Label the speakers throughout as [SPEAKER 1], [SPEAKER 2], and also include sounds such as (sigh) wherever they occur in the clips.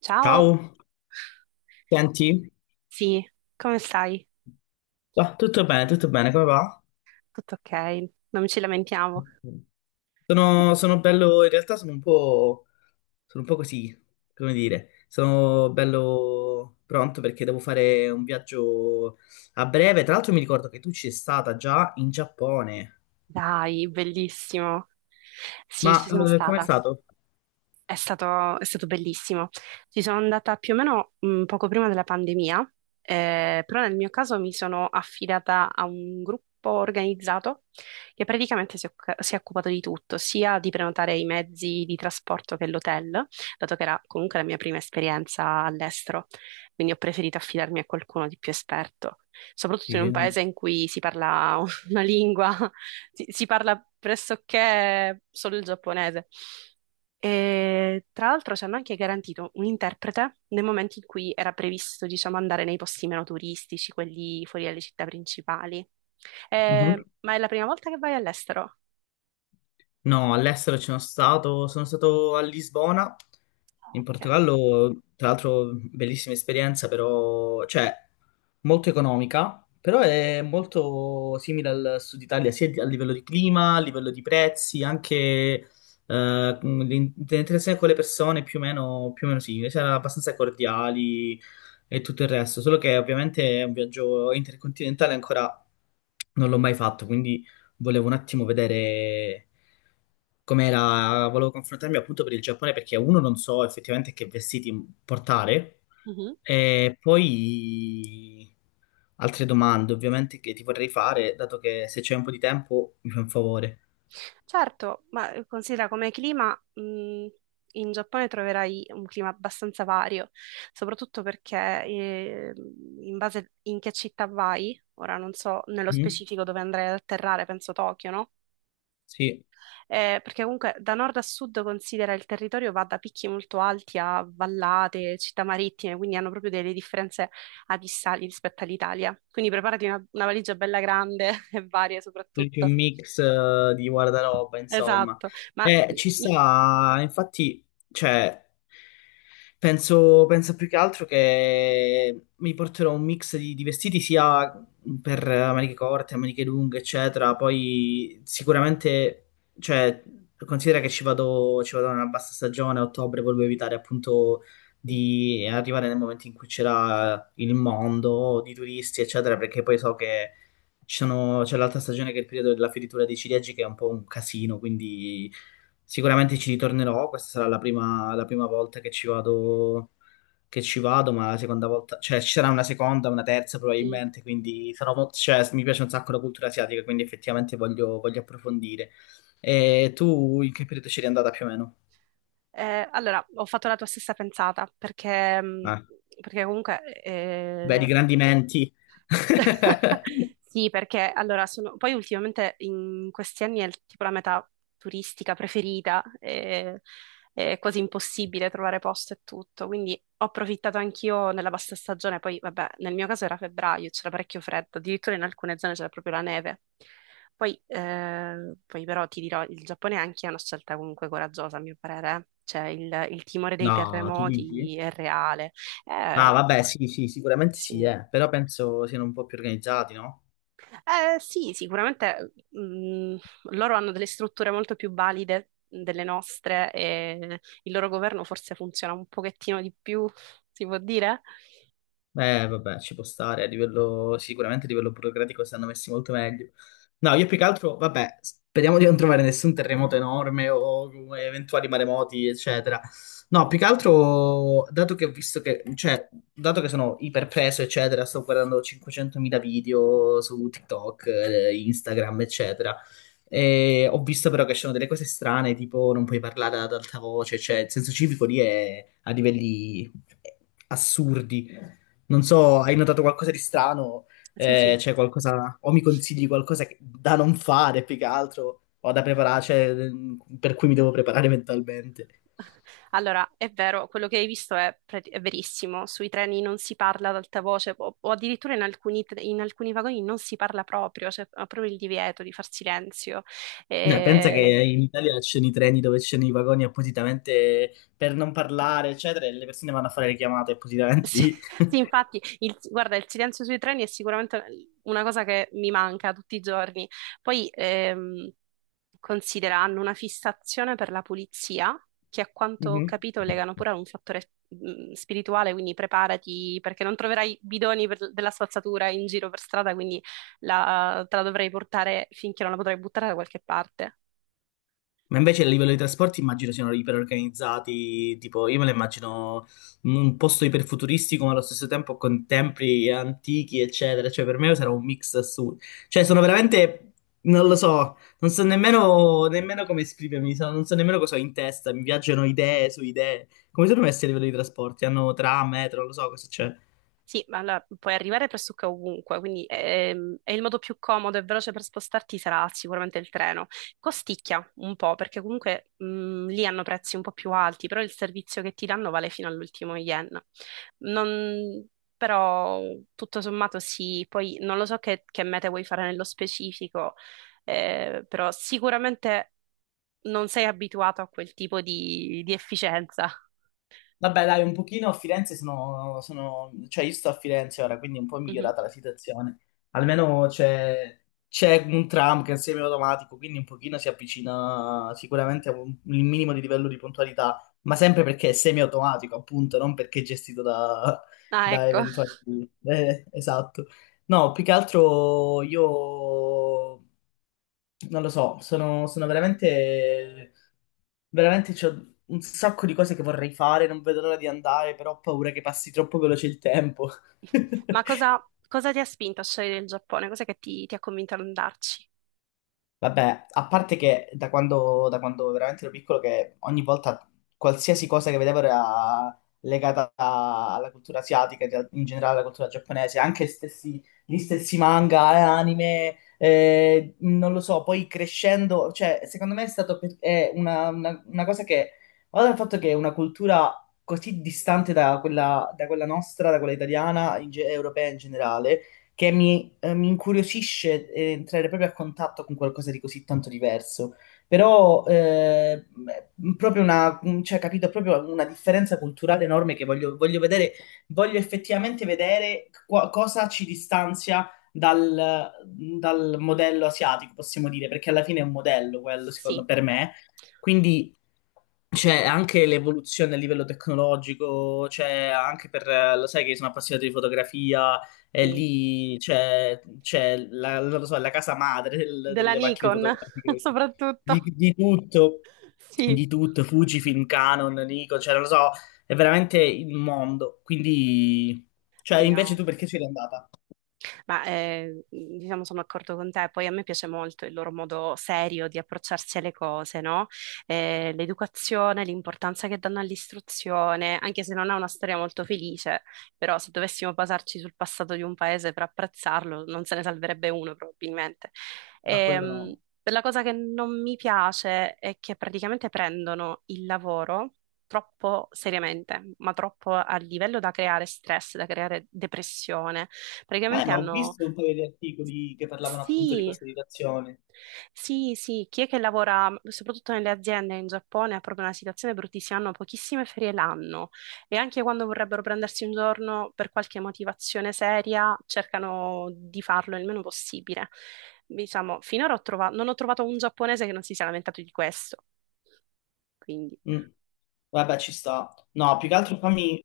[SPEAKER 1] Ciao,
[SPEAKER 2] Ciao, senti?
[SPEAKER 1] sì, come stai?
[SPEAKER 2] Tutto bene, tutto bene, come va?
[SPEAKER 1] Tutto ok, non ci lamentiamo. Eh,
[SPEAKER 2] Sono bello, in realtà sono sono un po' così, come dire, sono bello pronto perché devo fare un viaggio a breve. Tra l'altro mi ricordo che tu ci sei stata già in Giappone,
[SPEAKER 1] Dai, bellissimo. Sì,
[SPEAKER 2] ma
[SPEAKER 1] ci sono
[SPEAKER 2] com'è
[SPEAKER 1] stata.
[SPEAKER 2] stato?
[SPEAKER 1] È stato bellissimo. Ci sono andata più o meno poco prima della pandemia, però nel mio caso mi sono affidata a un gruppo organizzato che praticamente si è occupato di tutto, sia di prenotare i mezzi di trasporto che l'hotel, dato che era comunque la mia prima esperienza all'estero, quindi ho preferito affidarmi a qualcuno di più esperto, soprattutto in un
[SPEAKER 2] Sì.
[SPEAKER 1] paese in cui si parla (laughs) una lingua, si parla pressoché solo il giapponese. E tra l'altro ci hanno anche garantito un interprete nel momento in cui era previsto, diciamo, andare nei posti meno turistici, quelli fuori dalle città principali.
[SPEAKER 2] Mhm.
[SPEAKER 1] Ma è la prima volta che vai all'estero?
[SPEAKER 2] No, all'estero ci sono stato a Lisbona, in
[SPEAKER 1] Ok.
[SPEAKER 2] Portogallo, tra l'altro bellissima esperienza, però, cioè, molto economica, però è molto simile al sud Italia, a livello di clima, a livello di prezzi, anche l'interazione con le persone più o meno simile, cioè, abbastanza cordiali e tutto il resto, solo che ovviamente è un viaggio intercontinentale ancora non l'ho mai fatto, quindi volevo un attimo vedere com'era, volevo confrontarmi appunto per il Giappone perché uno non so effettivamente che vestiti portare
[SPEAKER 1] Mhm.
[SPEAKER 2] e poi altre domande ovviamente che ti vorrei fare, dato che se c'è un po' di tempo mi fai un favore.
[SPEAKER 1] Certo, ma considera come clima, in Giappone troverai un clima abbastanza vario, soprattutto perché in base in che città vai, ora non so nello
[SPEAKER 2] Mm?
[SPEAKER 1] specifico dove andrai ad atterrare, penso Tokyo, no?
[SPEAKER 2] Sì.
[SPEAKER 1] Perché comunque da nord a sud considera il territorio va da picchi molto alti a vallate, città marittime, quindi hanno proprio delle differenze abissali rispetto all'Italia. Quindi preparati una valigia bella grande (laughs) e varie
[SPEAKER 2] Tutti un
[SPEAKER 1] soprattutto.
[SPEAKER 2] mix di guardaroba, insomma.
[SPEAKER 1] Esatto, ma
[SPEAKER 2] Ci
[SPEAKER 1] i-
[SPEAKER 2] sta, infatti, cioè, penso più che altro che mi porterò un mix di vestiti sia per maniche corte, maniche lunghe, eccetera. Poi sicuramente, cioè, considera che ci vado nella bassa stagione, a ottobre, volevo evitare appunto
[SPEAKER 1] i-
[SPEAKER 2] di arrivare nel momento in cui c'era il mondo di turisti, eccetera, perché poi so che c'è l'altra stagione che è il periodo della fioritura dei ciliegi, che è un po' un casino, quindi sicuramente ci ritornerò. Questa sarà la prima volta che ci vado, ma la seconda volta, cioè ci sarà una seconda, una terza
[SPEAKER 1] sì.
[SPEAKER 2] probabilmente, quindi sarò molto, cioè, mi piace un sacco la cultura asiatica, quindi effettivamente voglio approfondire. E tu in che periodo c'eri andata più o meno?
[SPEAKER 1] Allora ho fatto la tua stessa pensata perché, mh,
[SPEAKER 2] Eh,
[SPEAKER 1] perché comunque
[SPEAKER 2] vedi, eh, grandi menti. (laughs)
[SPEAKER 1] (laughs) sì, perché allora sono... Poi ultimamente in questi anni tipo la meta turistica preferita, è quasi impossibile trovare posto e tutto, quindi ho approfittato anch'io nella bassa stagione, poi vabbè, nel mio caso era febbraio, c'era parecchio freddo, addirittura in alcune zone c'era proprio la neve. Poi, poi però ti dirò, il Giappone anche è una scelta comunque coraggiosa, a mio parere, eh. Cioè il timore dei
[SPEAKER 2] No, tu dici?
[SPEAKER 1] terremoti è reale.
[SPEAKER 2] Ah,
[SPEAKER 1] Eh,
[SPEAKER 2] vabbè, sì, sì, sicuramente sì,
[SPEAKER 1] sì.
[SPEAKER 2] eh. Però penso siano un po' più organizzati, no?
[SPEAKER 1] Sì, sicuramente loro hanno delle strutture molto più valide delle nostre e il loro governo forse funziona un pochettino di più, si può dire?
[SPEAKER 2] Vabbè, ci può stare, a livello, sicuramente a livello burocratico stanno messi molto meglio. No, io più che altro, vabbè, speriamo di non trovare nessun terremoto enorme o come eventuali maremoti, eccetera. No, più che altro, dato che ho visto che, cioè, dato che sono iperpreso, eccetera, sto guardando 500.000 video su TikTok, Instagram, eccetera. E ho visto però che ci sono delle cose strane, tipo non puoi parlare ad alta voce, cioè il senso civico lì è a livelli eh, assurdi. Non so, hai notato qualcosa di strano?
[SPEAKER 1] Sì, sì.
[SPEAKER 2] C'è qualcosa, o mi consigli qualcosa da non fare più che altro, o da preparare, cioè, mm, per cui mi devo preparare mentalmente.
[SPEAKER 1] Allora, è vero, quello che hai visto è verissimo. Sui treni non si parla ad alta voce o addirittura in alcuni vagoni non si parla proprio, c'è proprio il divieto di far silenzio.
[SPEAKER 2] Pensa che
[SPEAKER 1] Eh,
[SPEAKER 2] in Italia ci sono i treni dove ci sono i vagoni appositamente per non parlare, eccetera, e le persone vanno a fare le chiamate appositamente
[SPEAKER 1] Sì,
[SPEAKER 2] lì.
[SPEAKER 1] (laughs) sì,
[SPEAKER 2] (laughs)
[SPEAKER 1] infatti, guarda, il silenzio sui treni è sicuramente una cosa che mi manca tutti i giorni. Poi considera, hanno una fissazione per la pulizia, che a quanto ho
[SPEAKER 2] Mhm.
[SPEAKER 1] capito legano pure a un fattore spirituale, quindi preparati perché non troverai della spazzatura in giro per strada, quindi te la dovrei portare finché non la potrai buttare da qualche parte.
[SPEAKER 2] Ma invece a livello di trasporti immagino siano iperorganizzati, tipo io me lo immagino un posto iperfuturistico ma allo stesso tempo con templi antichi eccetera, cioè per me sarà un mix assurdo, cioè sono veramente, non lo so, non so nemmeno, nemmeno come esprimermi, non so nemmeno cosa ho in testa, mi viaggiano idee su idee, come sono messi a livello di trasporti, hanno tram, metro, non lo so cosa c'è.
[SPEAKER 1] Sì, ma allora puoi arrivare pressoché ovunque, quindi è il modo più comodo e veloce per spostarti sarà sicuramente il treno. Costicchia un po', perché comunque lì hanno prezzi un po' più alti, però il servizio che ti danno vale fino all'ultimo yen. Non- però tutto sommato sì, poi non lo so che mete vuoi fare nello specifico, però sicuramente non sei abituato a quel tipo di efficienza.
[SPEAKER 2] Vabbè, dai, un pochino a Firenze cioè io sto a Firenze ora, quindi è un po'
[SPEAKER 1] Mhm.
[SPEAKER 2] migliorata la situazione. Almeno c'è un tram che è semiautomatico, quindi un pochino si avvicina sicuramente a un, il minimo di livello di puntualità, ma sempre perché è semiautomatico, appunto, non perché è gestito da,
[SPEAKER 1] Ah,
[SPEAKER 2] da
[SPEAKER 1] ecco.
[SPEAKER 2] eventuali... esatto. No, più che altro io non lo so, sono veramente veramente c'ho un sacco di cose che vorrei fare, non vedo l'ora di andare, però ho paura che passi troppo veloce il tempo. (laughs)
[SPEAKER 1] Ma cosa ti ha spinto a scegliere il Giappone? Cos'è che ti ha convinto ad andarci?
[SPEAKER 2] Vabbè, a parte che da quando veramente ero piccolo, che ogni volta qualsiasi cosa che vedevo era legata alla cultura asiatica, in generale alla cultura giapponese, gli stessi manga, anime, non lo so, poi crescendo, cioè, secondo me è stato è una cosa che, guarda il fatto che è una cultura così distante da quella nostra, da quella italiana, europea in generale che mi, mi incuriosisce entrare proprio a contatto con qualcosa di così tanto diverso. Però proprio una, cioè, capito, proprio una differenza culturale enorme che voglio vedere, voglio effettivamente vedere cosa ci distanzia dal, dal modello asiatico, possiamo dire, perché alla fine è un modello quello, secondo
[SPEAKER 1] Sì,
[SPEAKER 2] per me. Quindi c'è anche l'evoluzione a livello tecnologico, c'è anche per, lo sai che sono appassionato di fotografia, e
[SPEAKER 1] sì.
[SPEAKER 2] lì c'è la, non lo so, la casa madre
[SPEAKER 1] Della
[SPEAKER 2] delle macchine
[SPEAKER 1] Nikon, (laughs)
[SPEAKER 2] fotografiche, di,
[SPEAKER 1] soprattutto.
[SPEAKER 2] di tutto,
[SPEAKER 1] Sì,
[SPEAKER 2] di tutto, Fujifilm, Canon, Nikon, cioè non lo so, è veramente il mondo. Quindi, cioè
[SPEAKER 1] sì,
[SPEAKER 2] invece
[SPEAKER 1] no.
[SPEAKER 2] tu perché sei andata?
[SPEAKER 1] Ma diciamo sono d'accordo con te, poi a me piace molto il loro modo serio di approcciarsi alle cose, no? L'educazione, l'importanza che danno all'istruzione, anche se non è una storia molto felice, però se dovessimo basarci sul passato di un paese per apprezzarlo, non se ne salverebbe uno probabilmente.
[SPEAKER 2] A quello
[SPEAKER 1] Ehm,
[SPEAKER 2] no.
[SPEAKER 1] la cosa che non mi piace è che praticamente prendono il lavoro troppo seriamente, ma troppo a livello da creare stress, da creare depressione. Praticamente
[SPEAKER 2] Ma ho
[SPEAKER 1] hanno...
[SPEAKER 2] visto un paio di articoli che parlavano appunto di
[SPEAKER 1] Sì,
[SPEAKER 2] questa situazione.
[SPEAKER 1] sì, sì, chi è che lavora soprattutto nelle aziende in Giappone ha proprio una situazione bruttissima, hanno pochissime ferie l'anno e anche quando vorrebbero prendersi un giorno per qualche motivazione seria cercano di farlo il meno possibile. Diciamo, finora non ho trovato un giapponese che non si sia lamentato di questo, quindi
[SPEAKER 2] Mm. Vabbè, ci sta. No, più che altro fammi...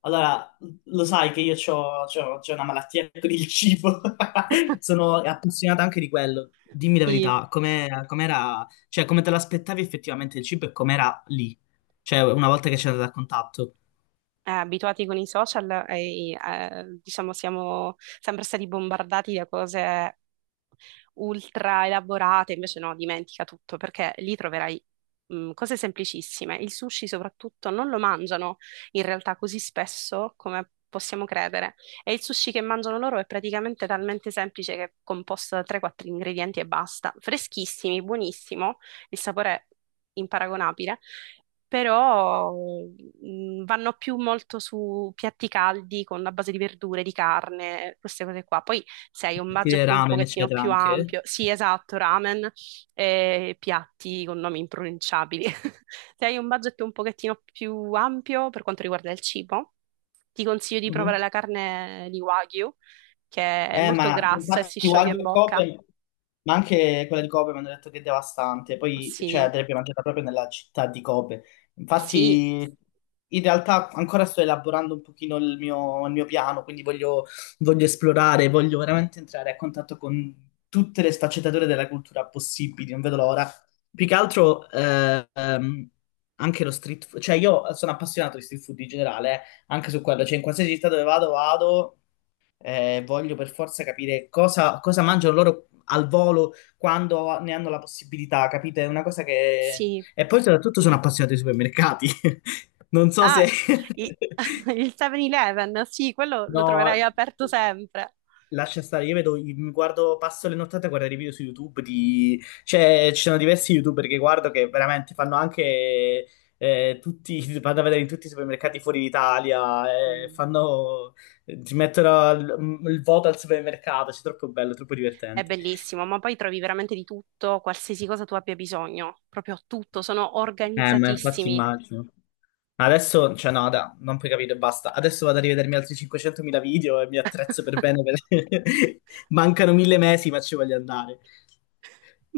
[SPEAKER 2] Allora, lo sai che io c'ho una malattia (laughs) con il cibo. (laughs)
[SPEAKER 1] (laughs)
[SPEAKER 2] Sono appassionata anche di quello. Dimmi la
[SPEAKER 1] sì,
[SPEAKER 2] verità, com'era... Cioè, come te l'aspettavi effettivamente il cibo e com'era lì? Cioè, una volta che c'è andato a contatto.
[SPEAKER 1] abituati con i social diciamo siamo sempre stati bombardati da cose ultra elaborate, invece no, dimentica tutto perché lì troverai cose semplicissime. Il sushi soprattutto non lo mangiano in realtà così spesso come possiamo credere e il sushi che mangiano loro è praticamente talmente semplice che è composto da 3-4 ingredienti e basta. Freschissimi, buonissimo, il sapore è imparagonabile però vanno più molto su piatti caldi con la base di verdure, di carne, queste cose qua. Poi se hai un
[SPEAKER 2] Ti dei
[SPEAKER 1] budget un
[SPEAKER 2] ramen,
[SPEAKER 1] pochettino
[SPEAKER 2] eccetera,
[SPEAKER 1] più
[SPEAKER 2] anche.
[SPEAKER 1] ampio, sì, esatto, ramen e piatti con nomi impronunciabili. (laughs) Se hai un budget un pochettino più ampio per quanto riguarda il cibo, ti consiglio di provare la carne di Wagyu, che è molto
[SPEAKER 2] Ma
[SPEAKER 1] grassa e si
[SPEAKER 2] infatti
[SPEAKER 1] scioglie
[SPEAKER 2] Wagyu
[SPEAKER 1] in
[SPEAKER 2] e
[SPEAKER 1] bocca.
[SPEAKER 2] Kobe, ma anche quella di Kobe mi hanno detto che è devastante, poi cioè,
[SPEAKER 1] Sì,
[SPEAKER 2] andrebbe mangiata proprio nella città di Kobe.
[SPEAKER 1] sì,
[SPEAKER 2] Infatti, in realtà ancora sto elaborando un pochino il mio piano, quindi voglio esplorare, voglio veramente entrare a contatto con tutte le sfaccettature della cultura possibili, non vedo l'ora. Più che altro anche lo street food, cioè io sono appassionato di street food in generale, anche su quello, cioè in qualsiasi città dove vado. Voglio per forza capire cosa mangiano loro al volo quando ne hanno la possibilità, capite? È una cosa che...
[SPEAKER 1] sì.
[SPEAKER 2] E poi soprattutto sono appassionato ai supermercati. (laughs) Non so
[SPEAKER 1] Ah,
[SPEAKER 2] se...
[SPEAKER 1] i-
[SPEAKER 2] (laughs)
[SPEAKER 1] (laughs) il 7-Eleven, sì, quello lo troverai
[SPEAKER 2] No.
[SPEAKER 1] aperto sempre.
[SPEAKER 2] Lascia stare, io vedo, mi guardo, passo le nottate a guardare i video su YouTube di... Cioè, ci sono diversi YouTuber che guardo che veramente fanno anche tutti, (laughs) vanno a vedere in tutti i supermercati fuori d'Italia,
[SPEAKER 1] Mm.
[SPEAKER 2] fanno, ti mettono il voto al supermercato, cioè, è troppo bello, troppo
[SPEAKER 1] È
[SPEAKER 2] divertente.
[SPEAKER 1] bellissimo, ma poi trovi veramente di tutto, qualsiasi cosa tu abbia bisogno, proprio tutto, sono
[SPEAKER 2] Ma infatti
[SPEAKER 1] organizzatissimi.
[SPEAKER 2] immagino. Adesso, cioè no, da, non puoi capire, basta. Adesso vado a rivedermi altri 500.000 video e mi attrezzo per bene.
[SPEAKER 1] (laughs)
[SPEAKER 2] (laughs) Mancano mille mesi, ma ci voglio andare.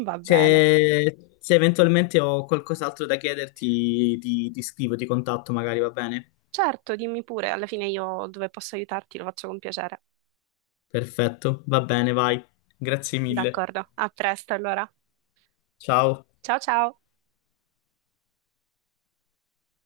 [SPEAKER 1] Va bene.
[SPEAKER 2] Se eventualmente ho qualcos'altro da chiederti, ti scrivo, ti contatto magari, va bene?
[SPEAKER 1] Certo, dimmi pure, alla fine io dove posso aiutarti lo faccio con piacere.
[SPEAKER 2] Perfetto, va bene, vai. Grazie mille.
[SPEAKER 1] D'accordo, a presto allora.
[SPEAKER 2] Ciao.
[SPEAKER 1] Ciao ciao!